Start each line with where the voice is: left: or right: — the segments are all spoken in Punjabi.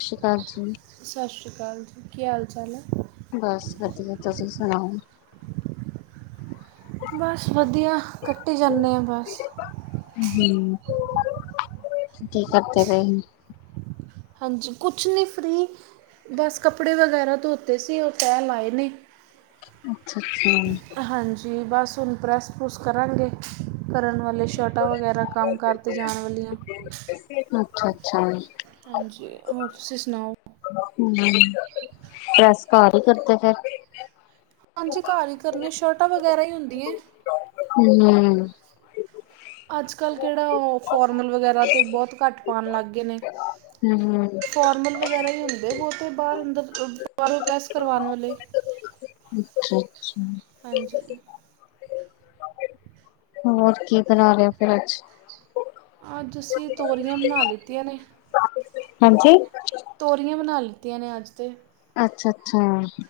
left: ਸਤਿ ਸ਼੍ਰੀ ਅਕਾਲ ਜੀ।
right: ਸਤਿ ਸ਼੍ਰੀ ਅਕਾਲ ਜੀ ਕੀ ਹਾਲ ਚਾਲ ਹੈ।
left: ਬਸ ਵਧੀਆ ਤੁਸੀਂ ਸੁਣਾਓ?
right: ਬਸ ਵਧੀਆ ਕੱਟੀ ਜਾਂਣੇ ਆ ਬਸ।
left: ਹੂੰ ਕੀ ਕਰਦੇ ਪਏ?
right: ਹਾਂਜੀ ਕੁਛ ਨਹੀਂ ਫ੍ਰਰੀ। ਬਸ ਕੱਪੜੇ ਵਗੈਰਾ ਧੋਤੇ ਸੀ ਉਹ ਤੈਅ ਲਾਏ ਨੇ।
left: ਅੱਛਾ-ਅੱਛਾ।
right: ਹਾਂਜੀ ਬਸ ਹੁਣ ਪ੍ਰੈੱਸ ਪਰੂਸ ਕਰਾਂਗੇ ਕਰਨ ਵਾਲੇ ਸ਼ੈਲਟਾਂ ਵਗੈਰਾ ਕੰਮ ਕਰ ਤੇ ਜਾਣ ਵਾਲੀਆਂ।
left: ਅੱਛਾ-ਅੱਛਾ।
right: ਹਾਂਜੀ ਹੋਰ ਤੁਸੀਂ ਸੁਣਾਓ?
left: ਹੂੰ ਪ੍ਰੈਸ ਘਰ ਹੀ ਕਰਦੇ ਫੇਰ।
right: ਹਾਂਜੀ ਘਰ ਹੀ ਕਰਨੇ ਸਲਟਾ ਵਗੈਰਾ ਹੀ ਹੁੰਦੀਆਂ।
left: ਹੂੰ-ਹੂੰ।
right: ਅੱਜ-ਕੱਲ ਕਿਹੜਾ ਉਹ ਫੋਰਮਲ ਵਗੈਰਾ ਤਾਂ ਬਹੁਤ ਘੱਟ ਪਾਉਣ ਲੱਗ ਗਏ ਨੇ।
left: ਹੂੰ-ਹੂੰ।
right: ਫੋਰਮਲ ਵਗੈਰਾ ਹੀ ਹੁੰਦੇ ਬਹੁਤੇ ਬਾਹਰ ਅੰਦਰ ਪ੍ਰੈਸ ਕਰਵਾਉਣ ਵਾਲੇ।
left: ਅੱਛਾ-ਅੱਛਾ।
right: ਹਾਂਜੀ।
left: ਹੋਰ ਕੀ ਬਣਾ ਰਹੇ ਓ ਫੇਰ ਅੱਜ?
right: ਅੱਜ ਅਸੀ ਤੋਰੀਆਂ ਬਣਾ ਲਿੱਤੀਆਂ ਨੇ।
left: ਹਾਂਜੀ।
right: ਤੋਰੀਆਂ ਬਣਾ ਲਿੱਤੀਆਂ ਨੇ ਅੱਜ ਤੇ।
left: ਅੱਛਾ ਅੱਛਾ ਆ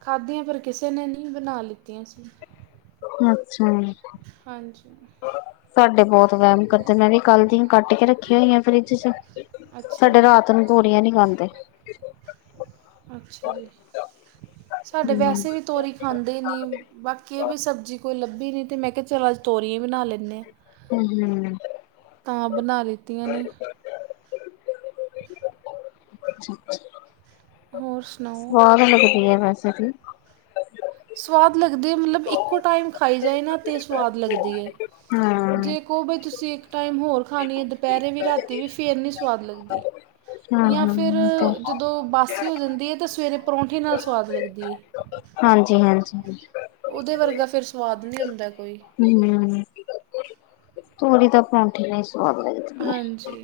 right: ਖਾਧੀਆਂ ਪਰ ਕਿਸੇ ਨੇ ਨੀ ਬਣਾ ਲਿੱਤੀਆਂ ਸੀ
left: ਆਛਾ
right: ਹਾਂਜੀ
left: ਸਾਡੇ ਬਹੁਤ ਵਹਿਮ ਕਰਦੇ ਨੇ ਮੈ ਵੀ ਕੱਲ ਦੀਆਂ ਕੱਟ ਕੇ ਰੱਖਿਆ ਹੋਈ ਆ ਫਰਿੱਜ ਚ
right: ਅੱਛਾ
left: ਸਾਡੇ
right: ਜੀ
left: ਰਾਤ ਨੂੰ ਤੋਰੀਆਂ ਨਹੀ ਖਾਂਦੇ ਏ
right: ਅੱਛਾ ਜੀ ਸਾਡੇ
left: ਹੂੰ।
right: ਵੈਸੇ ਵੀ ਤੋਰੀ ਈ ਖਾਂਦੇ ਨੀ ਬਾਕੀ ਇਹ ਵੀ ਸਬਜ਼ੀ ਕੋਈ ਲੱਭੀ ਨੀ ਤੇ ਮੈਂ ਕਿਹਾ ਚਲ ਅੱਜ ਤੋਰੀਆਂ ਬਣਾ ਲੈਂਣੇ ਆ
left: ਹੂ ਹੂੰ
right: ਤਾਂ ਬਣਾ ਲਿੱਤੀਆਂ ਨੇ
left: ਅਛਾ ਅੱਛਾ
right: ਹੋਰ ਸੁਣਾਓ
left: ਸਵਾਦ ਲੱਗਦੀ ਐ ਵੈਸੇ ਏ
right: ਸਵਾਦ ਲੱਗਦੇ ਐ ਮਤਲਬ ਇੱਕੋ ਟਾਈਮ ਖਾਈ ਜਾਏ ਨਾ ਤੇ ਸਵਾਦ ਲੱਗਦੀ ਐ
left: ਹਾਂ।
right: ਜੇ ਕਾਉ ਬਾਈ ਤੁਸੀਂ ਇੱਕ ਟਾਈਮ ਹੋਰ ਖਾਣੀ ਐ ਦੁਪਹਿਰੇ ਵੀ ਰਾਤੀ ਵੀ ਫਿਰ ਨਹੀਂ ਸਵਾਦ ਲੱਗਦੇ ਏ ਜਾਂ ਫਿਰ
left: ਹੂੰ-ਹੂੰ
right: ਜਦੋਂ
left: ਤੇ
right: ਬਾਸੀ ਹੋ ਜਾਂਦੀ ਐ ਤੇ ਸਵੇਰੇ ਪਰੌਂਠੇ ਨਾਲ ਸਵਾਦ ਲੱਗਦੀ ਐ
left: ਹਾਂਜੀ ਹਾਂਜੀ
right: ਉਦੇ ਵਰਗਾ ਫੇਰ ਸਵਾਦ ਨਹੀਂ ਹੁੰਦਾ ਕੋਈ
left: ਹੂੰ ਤੇ ਮੈਨੂੰ ਤਾ ਪਰੋਂਠੇ ਏ ਬਸ ਸਵਾਦ ਲੱਗਦੇ ਐ
right: ਹਾਂਜੀ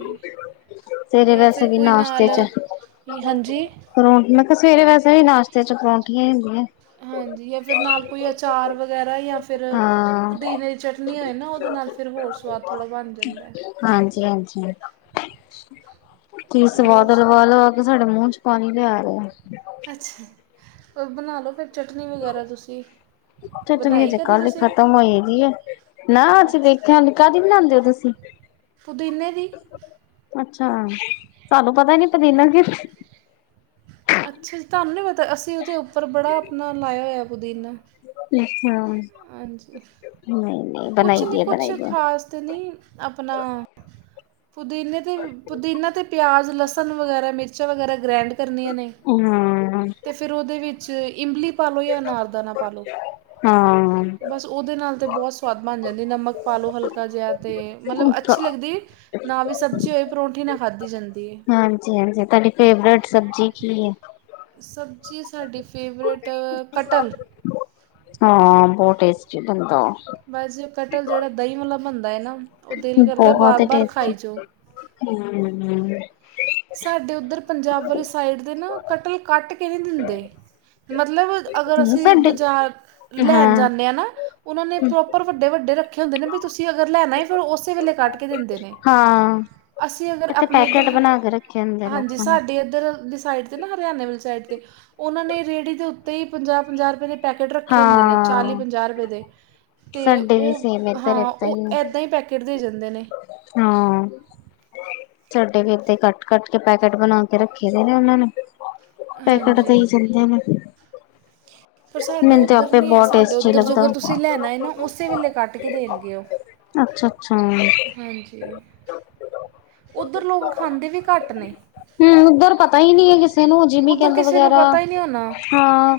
left: ਸਵੇਰੇ
right: ਜਾਂ
left: ਵੈਸੇ
right: ਫਿਰ
left: ਵੀ
right: ਕੋਈ ਨਾਲ ਹਾਂਜੀ ਆ
left: ਪਰੋਂਠ ਮੈ ਕਿਹਾ ਸਵੇਰੇ ਵੈਸੇ ਵੀ ਨਾਸ਼ਤੇ ਚ ਪਰੌਂਠੀਆਂ ਹੁੰਦੀਆਂ
right: ਹਾਂਜੀ ਜਾਂ ਫਿਰ ਨਾਲ ਕੋਈ ਅਚਾਰ ਵਗੈਰਾ ਜਾਂ ਫਿਰ
left: ਹਾਂ
right: ਪੁਦੀਨੇ ਦੀ ਚਟ ਨਹੀਂ ਉਹ ਨਾ ਇਹਦੇ ਨਾਲ ਫਿਰ ਹੋਰ ਸਵਾਦ ਥੋੜਾ ਬਣ ਜਾਂਦਾ ਐ
left: ਹਾਂਜੀ ਹਾਂਜੀ ਤੁਹੀ
right: ਹੋਰ
left: ਸਵਾਲ
right: ਸੁਣਾ
left: ਲਵਾ ਲਿਆ ਫਿਰ ਤੁਹਾਡੇ ਮੂੰਹ ਚ ਪਾਣੀ ਲਿਆ ਰਿਹਾ ਆ
right: ਅੱਛਾ ਏਦਰੋ ਬਣਾ ਲਓ ਫਿਰ ਚਟਨੀ ਵਗੈਰਾ ਤੁਸੀਂ
left: ਚਟਨੀ
right: ਬਣਾਈ
left: ਅਜੇ
right: ਕਦੇ
left: ਕੱਲ ਹੀ
right: ਤੁਸੀਂ
left: ਖ਼ਤਮ ਹੋਈਗੀ ਹੈ ਨਾ ਅੱਸੀਂ ਦੇਖਿਆ ਨੀ ਕਾਹਦੀ ਬਣਾਦੇ ਓ ਤੁਸੀ
right: ਪੁਦੀਨੇ ਦੀ ਈ
left: ਅੱਛਾ ਤਾਨੂੰ ਪਤਾ ਨੀ ਪਦੀਨਾ ਕਿ
right: ਅੱਛਾ ਜੀ ਤਾਨੂੰ ਨੀ ਪਤਾ ਅਸੀਂ ਉਹਦੇ ਉੱਪਰ ਬੜਾ ਆਪਣਾ ਲਾਇਆ ਹੋਇਆ ਪੁਦੀਨਾ
left: ਅੱਛਾ
right: ਹਾਂਜੀ
left: ਨਹੀਂ ਨਹੀਂ ਬਣਾਈ ਦੇ ਐ ਬਣਾਈ ਦੇ ਐ
right: ਵਾਸਤੇ ਨੀ ਆਪਣਾ ਪੁਦੀਨੇ ਦੀ ਈ ਪੁਦੀਨਾ ਤੇ ਪਿਆਜ਼ ਲਸਣ ਵਗੈਰਾ ਮਿਰਚਾਂ ਵਗੈਰਾ ਗ੍ਰੈਂਡ ਕਰਨੀਆਂ ਨੇ
left: ਉਨਾ ਆ
right: ਤੇ ਫਿਰ ਉਹਦੇ ਵਿੱਚ ਇਮਲੀ ਪਾ ਲਓ ਜਾਂ ਅਨਾਰ ਦਾਣਾ ਪਾ ਲਓ
left: ਹਾਂ ਆ
right: ਬਸ ਉਹਦੇ ਨਾਲ ਤੇ ਬਹੁਤ ਸਵਾਦ ਬਣ ਜਾਂਦੀ ਨਮਕ ਪਾ ਲਓ ਹਲਕਾ ਜਿਹਾ ਤੇ ਮਤਲਬ ਅੱਛੀ ਲੱਗਦੀ ਨਾ ਵੀ ਸਬਜ਼ੀ ਹੋਇ ਪਰੌਂਠੀ ਨਾ ਖਾਧੀ ਜਾਂਦੀ ਐ
left: ਹਾਂਜੀ ਹਾਂਜੀ ਤੁਹਾਡੀ ਫੇਵਰੇਟ ਸਬਜ਼ੀ ਕੀ ਹੈ
right: ਸਬਜ਼ੀ ਸਾਡੀ ਫੇਵਰੇਟ ਪਤਾ ਨੀ
left: ਹਾਂ ਬਹੁਤ ਟੇਸਟੀ ਬਣ ਦਾ ਆ
right: ਬਸ ਜੇਰ ਕਟਲ ਜਿਹੜਾ ਦਹੀਂ ਵਾਲਾ ਬਣਦਾ ਨਾ ਉਹ ਦਿਲ ਕਰਦਾ ਵਾਰ ਵਾਰ ਖਾਈ ਜਾਓ
left: ਹੂ ਹੂੰ
right: ਸਾਡੇ ਇੱਧਰ ਪੰਜਾਬ ਵਾਲੀ ਸਾਈਡ ਦੇ ਨਾ ਕਟੀ ਈ ਕੱਟ ਕੇ ਨਹੀਂ ਦਿੰਦੇ ਏ ਮਤਲਬ ਅਗਰ
left: ਨਹੀਂ
right: ਅਸੀਂ
left: ਸਾਡੇ
right: ਬਜ਼ਾਰ ਲੈਣ
left: ਹਾਂ
right: ਜਾਂਣੇ ਆ ਨਾ ਉਹਨਾਂ ਨੇ ਪ੍ਰੋਪਰ ਵੱਡੇ ਵੱਡੇ ਰੱਖੇ ਹੁੰਦੇ ਨੇ ਵੀ ਤੁਸੀਂ ਅਗਰ ਲੈਣਾ ਫਿਰ ਉਸੇ ਵੇਲੇ ਕੱਢ ਕੇ ਦਿੰਦੇ ਨੇ ਅਸੀਂ ਅਗਰ ਆਪਣੇ ਏ
left: ਝਟ ਬਨਾ ਕੇ ਰੱਖੇ ਨ
right: ਹਾਂਜੀ ਸਾਡੀ ਏਧਰ ਲੀ ਸਾਈਡ ਤੇ ਨਾ ਹਰਿਆਨਵੇ ਸਾਇਡ ਤੇ ਉਹਨਾਂ ਨੇ ਰੇਹੜੀ ਦੇ ਉੱਤੇ ਹੀ ਪੰਜਾਹ ਪੰਜਾਹ ਰੁਪਏ ਦੇ ਪੈਕਟ ਰੱਖੇ ਹੁੰਦੇ ਨੇ ਚਾਲੀ
left: ਹਾਂ
right: ਪੰਜਾਹ ਰੁਪਏ ਦੇ ਤੇ
left: ਸਾਡੇ ਵੀ ਸੇਮ
right: ਉਹ
left: ਇੱਧਰ
right: ਹਾਂ
left: ਏਦਾਂ
right: ਉਹ
left: ਹੈ
right: ਏਦਾਂ ਹੀ ਪੈਕੇਟ ਦੇ ਜਾਂਦੇ ਨੇ
left: ਹਾਂ ਸਾਡੇ ਵੀ ਇਥੇ ਕੱਟ ਕੱਟ ਕੇ ਪੈਕੇਟ ਬਨਾ ਕੇ ਰੱਖੇ ਦੇ ਨੇ ਉਹਨਾਂ ਨੇ ਪੈਕੇਟ ਤੇ
right: ਹਾਂਜੀ
left: ਈ ਚੱਲਦੇ ਨੇ
right: ਪਰ ਸਾਡੇ
left: ਮੈਨੂੰ ਤੇ
right: ਉੱਧਰ
left: ਆਪੇ
right: ਨਹੀਂ ਹੈ,
left: ਬਹੁਤ
right: ਸਾਡੇ
left: ਟੇਸਟੀ
right: ਉੱਧਰ
left: ਲੱਗਦਾ।
right: ਜੇਗਰ ਤੁਸੀਂ ਲੈਣਾ ਏ ਨਾ ਉਸੇ ਵੇਲੇ ਕੱਟ ਕੇ ਦੇਨਗੇ ਉਹ
left: ਅੱਛਾ ਅੱਛਾ ਹੂੰ
right: ਹਾਂਜੀ, ਉੱਧਰ ਲੋਕ ਖਾਂਦੇ ਵੀ ਘੱਟ ਨੇ
left: ਹੰ ਉੱਧਰ ਪਤਾ ਈ ਨੀ ਐ ਕਿਸੇ ਨੂੰ ਜਿਮੀ
right: ਉੱਧਰ
left: ਕੰਦ
right: ਕਿਸੇ ਨੂੰ
left: ਵਗੈਰਾ
right: ਪਤਾ ਹੀ ਨਹੀਂ ਹੋਣਾ
left: ਹਾਂ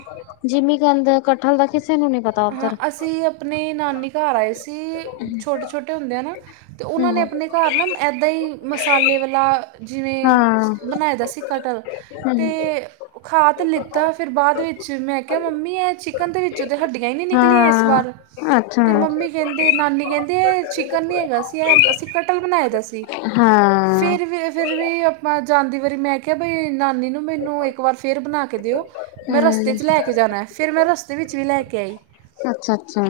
left: ਜਿਮੀ ਕੰਦ ਕਠਹਲ ਦਾ ਕਿਸੇ ਨੂੰ ਨੀ ਪਤਾ
right: ਹਾਂ
left: ਉੱਧਰ
right: ਅਸੀਂ ਅਪਨੇ ਨਾਨੀ ਘਰ ਆਏ ਸੀ, ਛੋਟੇ ਛੋਟੇ ਹੁੰਦੇ ਆ ਨਾ ਤੇ ਉਹਨਾਂ ਨੇ
left: ਹੂੰ
right: ਆਪਨੇ ਘਰ ਨਾ ਏਦਾ ਈ ਮਸਾਲੇ ਵਾਲਾ ਜਿਵੇਂ
left: ਹਾਂ
right: ਬਨਾਆ ਦਾ ਸੀ ਕਟਹਲ
left: ਹੂੰ
right: ਤੇ ਖਾ ਤੇ ਲਿੱਤਾ ਫਿਰ ਬਾਅਦ ਵਿੱਚ ਮੈਂ ਕਿਹਾ ਮੰਮੀ ਇਹ ਚਿਕਨ ਦੇ ਵਿੱਚੋਂ ਤੇ ਹੱਡੀ ਐਨੀ ਨਿਕਲੀ ਏਸ
left: ਹਾਂ
right: ਵਾਰ ਤੇ
left: ਅੱਛਾ
right: ਮੰਮੀ ਕਹਿੰਦੇ ਨਾਨੀ ਕਹਿੰਦੇ ਏ ਚਿਕਨ ਨਹੀਂ ਹੈਗਾ ਸੀ ਇਹ ਅਸੀਂ ਕਟਹਲ ਬਨਾਆ ਦਾ ਸੀ
left: ਹਾਂ
right: ਫਿਰ ਵੀ ਅ ਫਿਰ ਵੀ ਆਪਾਂ ਜਾਂਦੀ ਵਾਰੀ ਮੈਂ ਕਿਹਾ ਬਈ ਨਾਨੀ ਨੂੰ ਮੈਨੂੰ ਇੱਕ ਵਾਰ ਫੇਰ ਬਨਾ ਕੇ ਦੇਓ ਮੈਂ ਰਸਤੇ
left: ਹੂੰ
right: ਚ ਲੈ ਕੇ ਜਾਨਾ ਫੇਰ ਮੈਂ ਰਸਤੇ ਵਿੱਚ ਵੀ ਲੈ ਕੇ [inaudible]
left: ਅੱਛਾ ਅੱਛਾ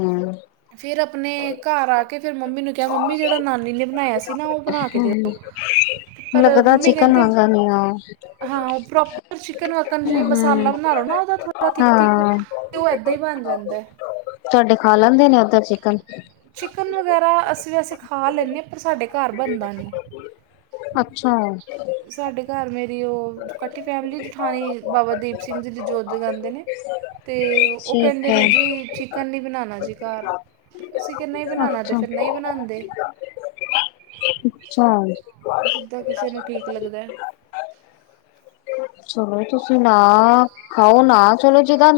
right: ਫਿਰ ਆਪਨੇ ਘਰ ਆ ਕੇ ਫਿਰ ਮੰਮੀ ਨੂੰ ਕਿਹਾ ਮੰਮੀ ਜਿਹੜਾ ਨਾਨੀ ਨੇ ਬਨਾਇਆ ਸੀ ਨਾ ਉਹ ਬਨਾ ਕੇ ਦੇਓ ਪਰ ਓ
left: ਲੱਗਦਾ
right: ਮੰਮੀ
left: ਚਿਕਨ
right: ਕਹਿੰਦੇ
left: ਵਾਂਗਾ ਨੀ ਆ
right: ਹਾਂ ਪ੍ਰੋਪਰ ਚਿਕਨ ਵਾਕਨ ਜਿਵੇਂ ਮਸਾਲਾ
left: ਹੂੰ
right: ਬਨਾ ਲੋ ਨਾ ਉਹਦਾ ਥੋੜ੍ਹਾ ਥਿੱਕਥਿੱਕ
left: ਹਾਂ
right: ਤੇ ਉਹ ਏਦਾਂ ਈ ਬਨ ਜਾਂਦਾ ਐ
left: ਤੁਹਾਡੇ ਖਾ ਲੈਂਦੇ ਨੇ ਓਦਰ ਚਿਕਨ
right: ਚਿਕਨ ਵਗੈਰਾ ਅਸੀਂ ਵੈਸੇ ਖਾ ਲੈਂਨੇ ਆਂ ਪਰ ਸਾਡੇ ਘਰ ਬਨਦਾ ਨੀ
left: ਅੱਛਾ
right: ਸਾਡੇ ਘਰ ਮੇਰੀ ਓ ਕੱਠੀ ਫੈਮਿਲੀ ਜਠਾਣੀ ਬਾਬਾ ਦੀਪ ਸਿੰਘ ਜੀ ਦੀ ਜੋੋਤ ਜਗਾੰਦੇ ਨੇ
left: [unintelligible]
right: ਤੇ ਉਹ
left: ਠੀਕ
right: ਕਹਿੰਦੇ
left: ਹੈ
right: ਨੇ ਜੀ ਚਿਕਨ ਨੀ ਬਨਾਨਾ ਜੀ ਘਰ ਅਸੀ ਕਿਹਾ ਨਹੀਂ ਬਨਾਨਾ ਤੇ
left: ਅੱਛਾ
right: ਫਿਰ ਨਹੀਂ ਬਨਾੰਦੇ
left: [unintelligible]
right: ਜਿੱਦਾ ਕਿਸੇ ਨੂੰ ਠੀਕ ਲੱਗਦਾ ਐ
left: ਚਲੋ ਤੁਸੀਂ ਨਾ ਖਾਓ ਨਾ ਚਲੋ ਜਿੰਦਾ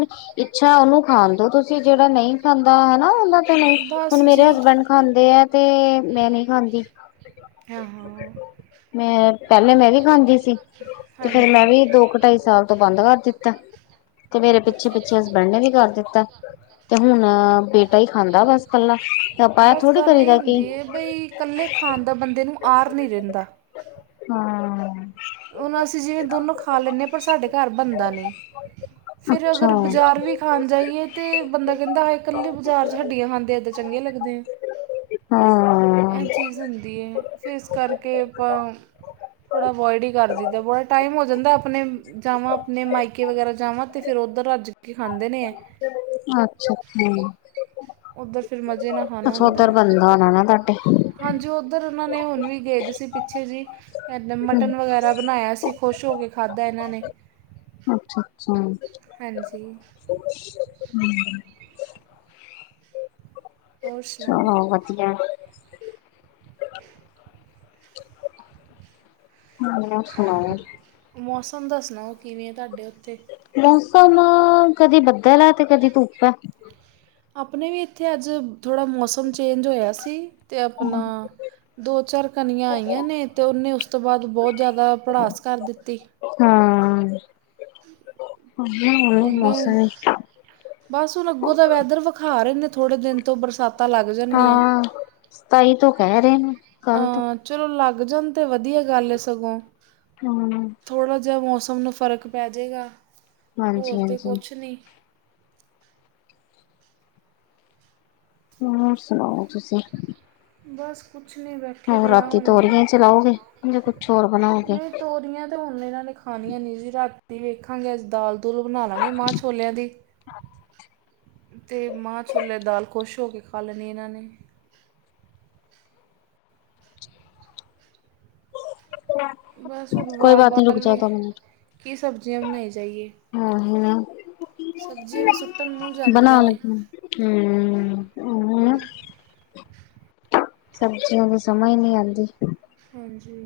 left: ਇੱਛਾ ਉਹਨੂੰ ਖਾਨਦੋ ਤੁਸੀਂ ਜਿਹੜਾ ਨਹੀਂ ਖਾਂਦਾ ਹੈਨਾ ਉਹਨਾਂ
right: ਬਸ
left: ਹੁਨ ਮੇਰੇ
right: ਜੀ
left: ਹਸਬੈਂਡ ਖਾਂਦੇ ਆ ਤੇ ਮੈਂ ਨਹੀਂ ਖਾਂਦੀ
right: ਹਾਂ
left: ਮੈਂ ਪਹਿਲੇ ਮੈਂ ਵੀ ਖਾਂਦੀ ਸੀ ਤੇ ਫੇਰ ਮੈਂ
right: ਹਾਂਜੀ
left: ਵੀ ਦੋ ਕੁ ਢਾਈ ਸਾਲ ਤੋਂ ਬੰਦ ਕਰ ਦਿੱਤਾ ਤੇ ਮੇਰੇ ਪਿੱਛੇ
right: ਅੱਛਾ
left: ਪਿੱਛੇ
right: ਅੱਛਾ
left: ਹਸਬੈੰਡ ਵੀ ਕਰ ਦਿਤ ਤੇ ਹੁਣ ਬੇਟਾ ਈ ਖਾਂਦਾ ਬਸ ਕੱਲਾ ਤੇ ਆਪਾਂ ਆ ਥੋੜੀ ਕਰੀ ਦਾ ਕੀ
right: ਕੱਲੇ ਖਾਨ ਦਾ ਬੰਦੇ ਨੂੰ ਆਰ ਨੀਂ ਰਹੰਦਾਂ
left: ਹਾਂ।
right: ਹੁਣ ਅਸੀਂ ਜਿਵੇਂ ਦੋਨੋਂ ਖਾ ਲੈਂਨੇ ਆ, ਪਰ ਸਾਡੇ ਘਰ ਬਣਦਾ ਨੀਂ ਫੇਰ
left: ਅੱਛਾ
right: ਅਗਰ ਬਜ਼ਾਰ ਵੀ ਖਾਂਣ ਜਾਈਏ ਤੇ, ਬੰਦਾ ਕਹਿੰਦਾ ਹ ਕੱਲੇ ਬਾਜ਼ਾਰ ਚ ਹੱਡੀਆਂ ਖਾਂਦੇ ਏਦਾਂ ਚੰਗੇ ਲੱਗਦੇ ਆਂ।
left: ਹਾਂ।
right: ਫੀਸ ਹੁੰਦੀ ਏ। ਫਿਰ ਇਸ ਕਰਕੇ ਆਪਾਂ ਥੋੜ੍ਹਾ ਅਵੋਇਡੀ ਕਰ ਦਈ ਦਾ, ਬੜਾ ਟਾਈਮ ਹੋ ਜਾਂਦਾ ਆਪਣੇ ਜਾਵਾਂ ਆਪਣੇ ਮਾਇਕੇ ਵਗੈਰਾ ਜਾਵਾਂ ਤੇ ਫੇਰ ਉੱਧਰ ਰੱਜ ਕਿ ਖਾਂਦੇ ਨੇ ਐ
left: ਅੱਛਾ, ਅੱਛਾ।
right: ਉੱਧਰ ਫਿਰ ਮਜ਼ੇ ਨਾਲ ਖਾਣਾ
left: ਅੱਛਾ
right: ਹੁੰਦਾ
left: ਔਧਰ ਦਾ ਬੰਦਾ ਆਣਾ ਨਾ ਤੁਹਾਡੇ
right: ਹਾਂਜੀ ਉੱਧਰ ਉਹਨਾਂ ਨੇ ਹੁਣ ਵੀ ਗਏ ਸੀ, ਪਿੱਛੇ ਜੀ ਇਦਾ ਮਟਨ ਵਗੈਰਾ ਬਣਾਇਆ ਸੀ। ਖੁਸ਼ ਹੋ ਕੇ ਖਾਧਾ ਇਹਨਾਂ ਨੇ।
left: ਅੱਛਾ, ਅੱਛਾ ਹੂੰ।
right: ਹਾਂਜੀ ਹੋਰ ਸੁਣਾਓ
left: ਚਲੋ ਵਧੀਆ ਐ।
right: [inaudible]
left: ਹੋਰ ਸੁਣਾਓ?
right: ਮੌਸਮ ਦੱਸਣਾ ਔਹ ਕਿਵੇਂ ਹੈ ਤੁਹਾਡੇ ਉੱਥੇ।
left: ਮੌਸਮ ਕਦੀ ਬੱਦਲ ਹੈ, ਤੇ ਕਦੀ ਧੂੱਪ ਹੈ।
right: ਆਪਣੇ ਵੀ ਇੱਥੇ ਅੱਜ ਥੋੜ੍ਹਾ ਮੌਸਮ ਚੇਂਜ ਹੋਇਆ ਸੀ, ਤੇ ਅਪਣਾ ਦੋ ਚਾਰ ਕਣੀਆਂ ਆਈਆਂ ਨੇ, ਤੇ ਉਹਨੇ ਉਸ ਤੋਂ ਬਾਅਦ ਬਹੁਤ ਜ਼ਿਆਦਾ ਪੜਾਸ ਕਰ ਦਿੱਤੀ।
left: ਹਾਂ। [unintelligible]
right: ਔਦਰ,
left: ਮੌਸਮ ਹੀ
right: ਬਸ ਹੁਣ ਅੱਗੋਂ ਦਾ ਵੈਦਰ ਵਿਖਾ ਰਹੇ ਨੇ ਥੋੜੇ ਦਿਨ ਤੋਂ ਬਰਸਾਤ ਬਰਸਾਤਾਂ ਲੱਗ ਜਾਣ ਗਿਆਂ।
left: ਹਾਂ ਸਤਾਈ ਤੋਂ ਕਹਿ ਰਹੇ ਨੇ ਕੱਲ ਤੋਂ
right: ਚਲੋ ਲੱਗ ਜਾਣ ਤੇ ਵਧੀਆ ਗੱਲ ਹੈ ਸਗੋਂ।
left: ਹਮ।
right: ਥੋੜ੍ਹਾ ਜਿਹਾ ਮੌਸਮ ਨੂੰ ਫ਼ਰਕ ਪੈ ਜਾਗਾ, ਹੋਰ
left: ਹਾਂਜੀ
right: ਤਾਂ
left: ਹਾਂਜੀ
right: ਕੁਛ ਨਹੀਂ।
left: ਹੋਰ ਸੁਣਾਓ ਤੁਸੀਂ?
right: ਬਸ ਕੁਛ ਨਹੀਂ ਬੈਠਾ
left: ਹੋ ਰਾਤੀ ਤੋਰੀਏ ਚਲਾਓਗੇ, ਜਾ ਕੁਛ ਹੋਰ ਬਣਾਓਗੇ।
right: ਤੇ ਹੁਣ ਇਹਨਾਂ ਨੇ ਖਾਣੀਆਂ ਨਹੀਂ ਜੀ, ਰਾਤੀ ਵੇਖਾਂਗੇ ਆੱਜ ਦਾਲ ਦੁਲ ਬਣਾ ਲਾਂਗੇ ਮਾਂ ਛੋਲਿਆਂ ਦੀ। ਤੇ ਮਾਂਹ ਛੋਲੇ ਦਾਲ ਖੁਸ਼ ਹੋ ਕੇ ਖਾ ਲੈਣੀ ਇਹਨਾਂ ਨੇ।
left: [unintelligible]
right: ਬਸ ਹੁਣ ਬਾਰ- ਬਾਰ ਵੀ ਕੀ ਸਬਜ਼ੀਆਂ ਬਣਾਈ ਜਾਾਹੀਏ।
left: ਹਮ, ਹਮ।
right: ਵੀ ਸੁੱਟਣ ਮੂੰਹ
left: ਬਣਾ
right: ਜਾਂਦੀਆਂ ਨੇ
left: ਲੈਣੀ ਆ, ਹਮ।
right: ਹਾਂ
left: ਸਬਜ਼ੀਆਂ ਦੀ ਸਮਜ ਹੀ ਨਹੀਂ ਆਉਂਦੀ।
right: ਹਾਂਜੀ।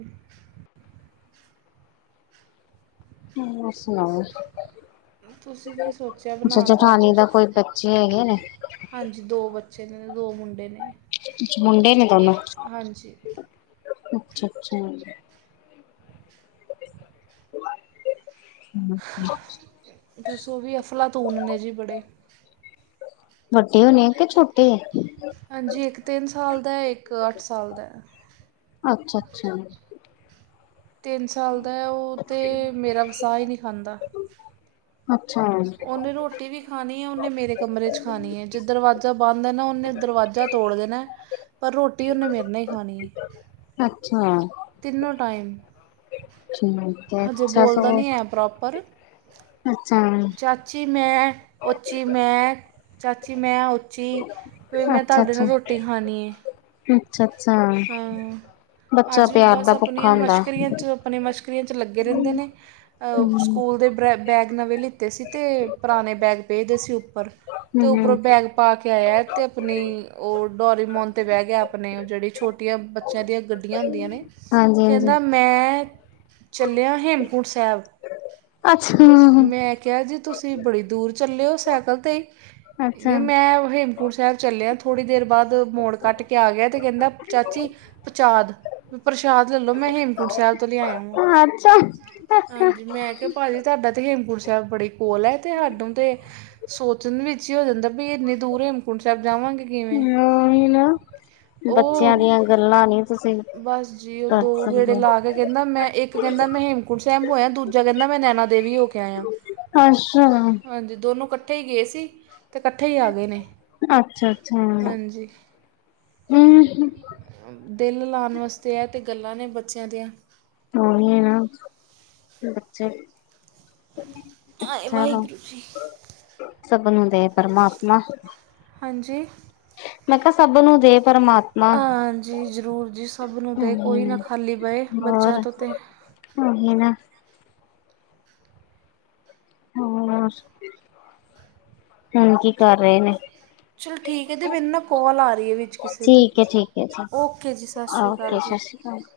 left: ਹੋਰ ਸੁਣਾਓ?
right: ਤੁਸੀਂ ਕੀ ਸੋਚਿਆ
left: ਅੱਛਾ,
right: ਬਣਾਉਣ ਅੱਜ
left: ਜਠਾਨੀ ਦਾ ਕੋਈ ਬੱਚੇ ਹੈਗੇ ਨੇ।
right: ਹਾਂਜੀ ਦੋ ਬੱਚੇ ਨੇ ਦੋ ਮੁੰਡੇ ਨੇ।
left: ਅੱਛਾ ਮੁੰਡੇ ਨੇ ਦੋਨੋ ਅੱਛਾ,
right: ਹਾਂਜੀ
left: ਅੱਛਾ। ਹਮ ਅੱਛਾ।
right: ਬੱਸ ਉਹ ਵੀ ਅਫਲਾ ਤੂਨ ਨੇ ਜੀ ਬੜੇ।
left: ਵੱਡੇ ਹੋਣੇ, ਕਿ ਛੋਟੇ ਏ?
right: ਹਾਂਜੀ, ਇੱਕ ਤਿੰਨ ਸਾਲ ਦਾ, ਇੱਕ ਅੱਠ ਸਾਲ ਦਾ।
left: ਅੱਛਾ- ਅੱਛਾ।
right: ਤਿੰਨ ਸਾਲ ਦਾ ਓ ਤੇ, ਮੇਰਾ ਵਸਾਹ ਹੀ ਨਹੀਂ ਖਾਂਦਾ।
left: ਅੱਛਾ
right: ਉਹਨੇ ਰੋਟੀ ਵੀ ਖਾਣੀ ਏ ਓਨੇ ਮੇਰੇ ਕਮਰੇ 'ਚ ਖਾਣੀ ਐ, ਜੇ ਦਰਵਾਜ਼ਾ ਬੰਦ ਏ ਨਾ ਉਹਨੇ ਦਰਵਾਜ਼ਾ ਤੋੜ ਦੇਣਾ ਪਰ ਰੋਟੀ ਉਹਨੇ ਮੇਰੇ ਨਾ ਹੀ ਖਾਣੀ ਏ।
left: ਅੱਛਾ!
right: ਤਿੰਨੋ ਟਾਈਮ।
left: ਠੀਕ ਐ,
right: ਹਜੇ
left: ਅੱਛਾ
right: ਬੋਲਦਾ
left: ਸਗੋਂ,
right: ਨਹੀਂ ਹੈ ਪ੍ਰੋਪਰ
left: ਅੱਛਾ।
right: ਚਾਚੀ ਮੈਂ, ਉੱਚੀ ਮੈਂ, ਚਾਚੀ ਮੈਂ ਜੀ ਵੀ ਮੈਂ
left: ਅੱਛਾ
right: ਤੁਹਾਡੇ ਨਾ
left: ਅੱਛਾ
right: ਰੋਟੀ ਖਾਣੀ ਏ।
left: ਅੱਛਾ ਅੱਛਾ! ਬੱਚਾ
right: ਅੱਜ ਵੀ
left: ਪਿਆਰ
right: ਬਸ
left: ਦਾ ਭੁੱਖਾ
right: ਆਪਣੀਆਂ
left: ਹੁੰਦਾ
right: ਮਸ਼ਕਰੀਆਂ 'ਚ, ਆਪਣੀਆਂ ਮਸ਼ਕਰੀਆਂ 'ਚ ਲੱਗੇ ਰਹਿੰਦੇ ਨੇ। ਅ
left: ਹਮ
right: ਸਕੂਲ ਦੇ ਬੈ ਬੈਗ ਨਵੇਂ ਲਿੱਤੇ ਸੀ ਤੇ ਪੁਰਾਣੇ ਬੈਗ ਪਏ ਦੇ ਸੀ ਉੱਪਰ। ਤੇ
left: ਹਮ
right: ਉਪਰੋਂ ਬੈਗ ਪਾ ਕੇ ਆਇਆ ਤੇ ਆਪਣੀ, ਓ ਡੋਰੀਮੋਨ ਤੇ ਬਹਿ ਗਿਆ। ਓ ਜਿਹੜੀ ਛੋਟੀਆਂ ਬੱਚਿਆਂ ਦੀਆਂ ਗੱਡੀਆਂ ਹੁੰਦੀਆਂ ਨੇ,
left: ਹਾਂਜੀ ਹਾਂਜੀ
right: ਕਹਿੰਦਾ ਮੈਂ, ਚੱਲਿਆ ਹੇਮਕੁੰਟ ਸਾਹਿਬ।
left: ਅੱਛਾ!
right: ਮੈਂ ਕਿਹਾ ਜੀ ਤੁਸੀਂ ਬੜੀ ਦੂਰ ਚੱਲੇ ਓ ਸਾਈਕਲ ਤੇ ਈ,
left: ਅੱਛਾ
right: ਮੈਂ ਹ ਸਾਹਿਬ ਚੱਲਿਆ, ਥੋੜ੍ਹੀ ਦੇਰ ਬਾਅਦ ਮੋੜ ਕੱਟ ਕੇ ਆ ਗਿਆ ਤੇ ਕਹਿੰਦਾ ਚਾਚੀ ਪਚਾਦ। ਵੀ ਪ੍ਰਸ਼ਾਦ ਲੈਲੋ ਮੈਂ ਹੇਮਕੂਟ ਸਾਹਿਬ ਤੋਂ ਲਿਆਇਆ ਵਾਂ,
left: ਅੱਛਾ
right: ਹਾਂਜੀ। ਮੈਂ ਕੇ ਭਾਜੀ ਤਾਡਾ ਤੇ ਹੇਮਕੁੰਟ ਸਾਹਿਬ ਬੜੀ ਕੋਲ ਹੈ ਤੇ ਹਾਨੂੰ ਤੇ ਸੋਚਣ ਵਿੱਚ ਹੀ ਹੋ ਜਾਂਦਾ ਬੀ ਏਨੀ ਦੂਰ ਹੇਮਕੁੰਟ ਸਾਹਿਬ ਜਾਵਾਂਗੇ ਕਿਵੇਂ?
left: ਓ ਹੀ ਨਾ,
right: ਉਹ
left: ਬੱਚਿਆਂ ਦੀਆਂ ਗੱਲਾਂ ਨੇ।
right: ਬਸ ਜੀ ਉਹ ਦੋ ਗੇੜੇ ਲਾ ਕੇ ਕਹਿੰਦਾ ਮੈਂ ਇੱਕ ਕਹਿੰਦਾ ਮੈਂ ਹੇਮਕੁਟ ਸਾਹਿਬ ਹੋਇਆ, ਦੂਜਾ ਕਹਿੰਦਾ ਮੈਂ ਨੈਨਾ ਦੇਵੀ ਹੋ ਕੇ ਆਇਆ।
left: ਅੱਛਾ
right: ਹਾਂਜੀ, ਦੋਨੋ ਕੱਠੇ ਹੀ ਗਏ ਸੀ ਤੇ ਕੱਠੇ ਹੀ ਆ ਗਏ ਨੇ।
left: ਅੱਛਾ, ਅੱਛਾ।
right: ਹਾਂਜੀ
left: ਹੂ, ਹੂ
right: ਦਿਲ ਲਾਣ ਵਾਸਤੇ ਐ ਤੇ ਗੱਲਾਂ ਨੇ ਬੱਚਿਆਂ ਦੀਆਂ।
left: ਉਹੀ ਨਾ, ਬੱਚੇ
right: ਆਏ,
left: ਚਲੋ
right: ਵਾਹਿਗੁਰੂ ਜੀ।
left: ਸਭ ਨੂੰ ਦੇ ਪਰਮਾਤਮਾ।
right: ਹਾਂਜੀ!
left: ਮੈਂ ਕਿਆ ਸਭ ਨੂੰ ਦੇ ਪਰਮਾਤਮਾ।
right: ਹਾਂਜੀ, ਜ਼ਰੂਰ ਜੀ ਸਭ ਨੂੰ ਦੇ,
left: ਉਹੀ
right: ਕੋਈ ਨਾ
left: ਨੇ
right: ਖਾਲੀ ਬਏ ਬੱਚਿਆਂ ਤੋਂ ਤਾਂ।
left: ਓਹੀ ਨਾ। ਹੂ, ਹੁਣ ਕੀ ਕਰ ਰਹੇ ਨੇ?
right: ਚਲੋ ਠੀਕ ਏ ਦੀ ਮੈਨੂੰ ਨਾ ਕੋਲ ਆ ਰਹੀ ਹੈ ਵਿੱਚ ਕਿਸੇ ਦੀ,
left: ਠੀਕ ਹੈ ਠੀਕ ਹੈ
right: ਓਕੇ ਜੀ ਸ਼ਸ ਸ਼੍ਰੀ ਅਕਾਲ ਜੀ।
left: ਹਾਂ।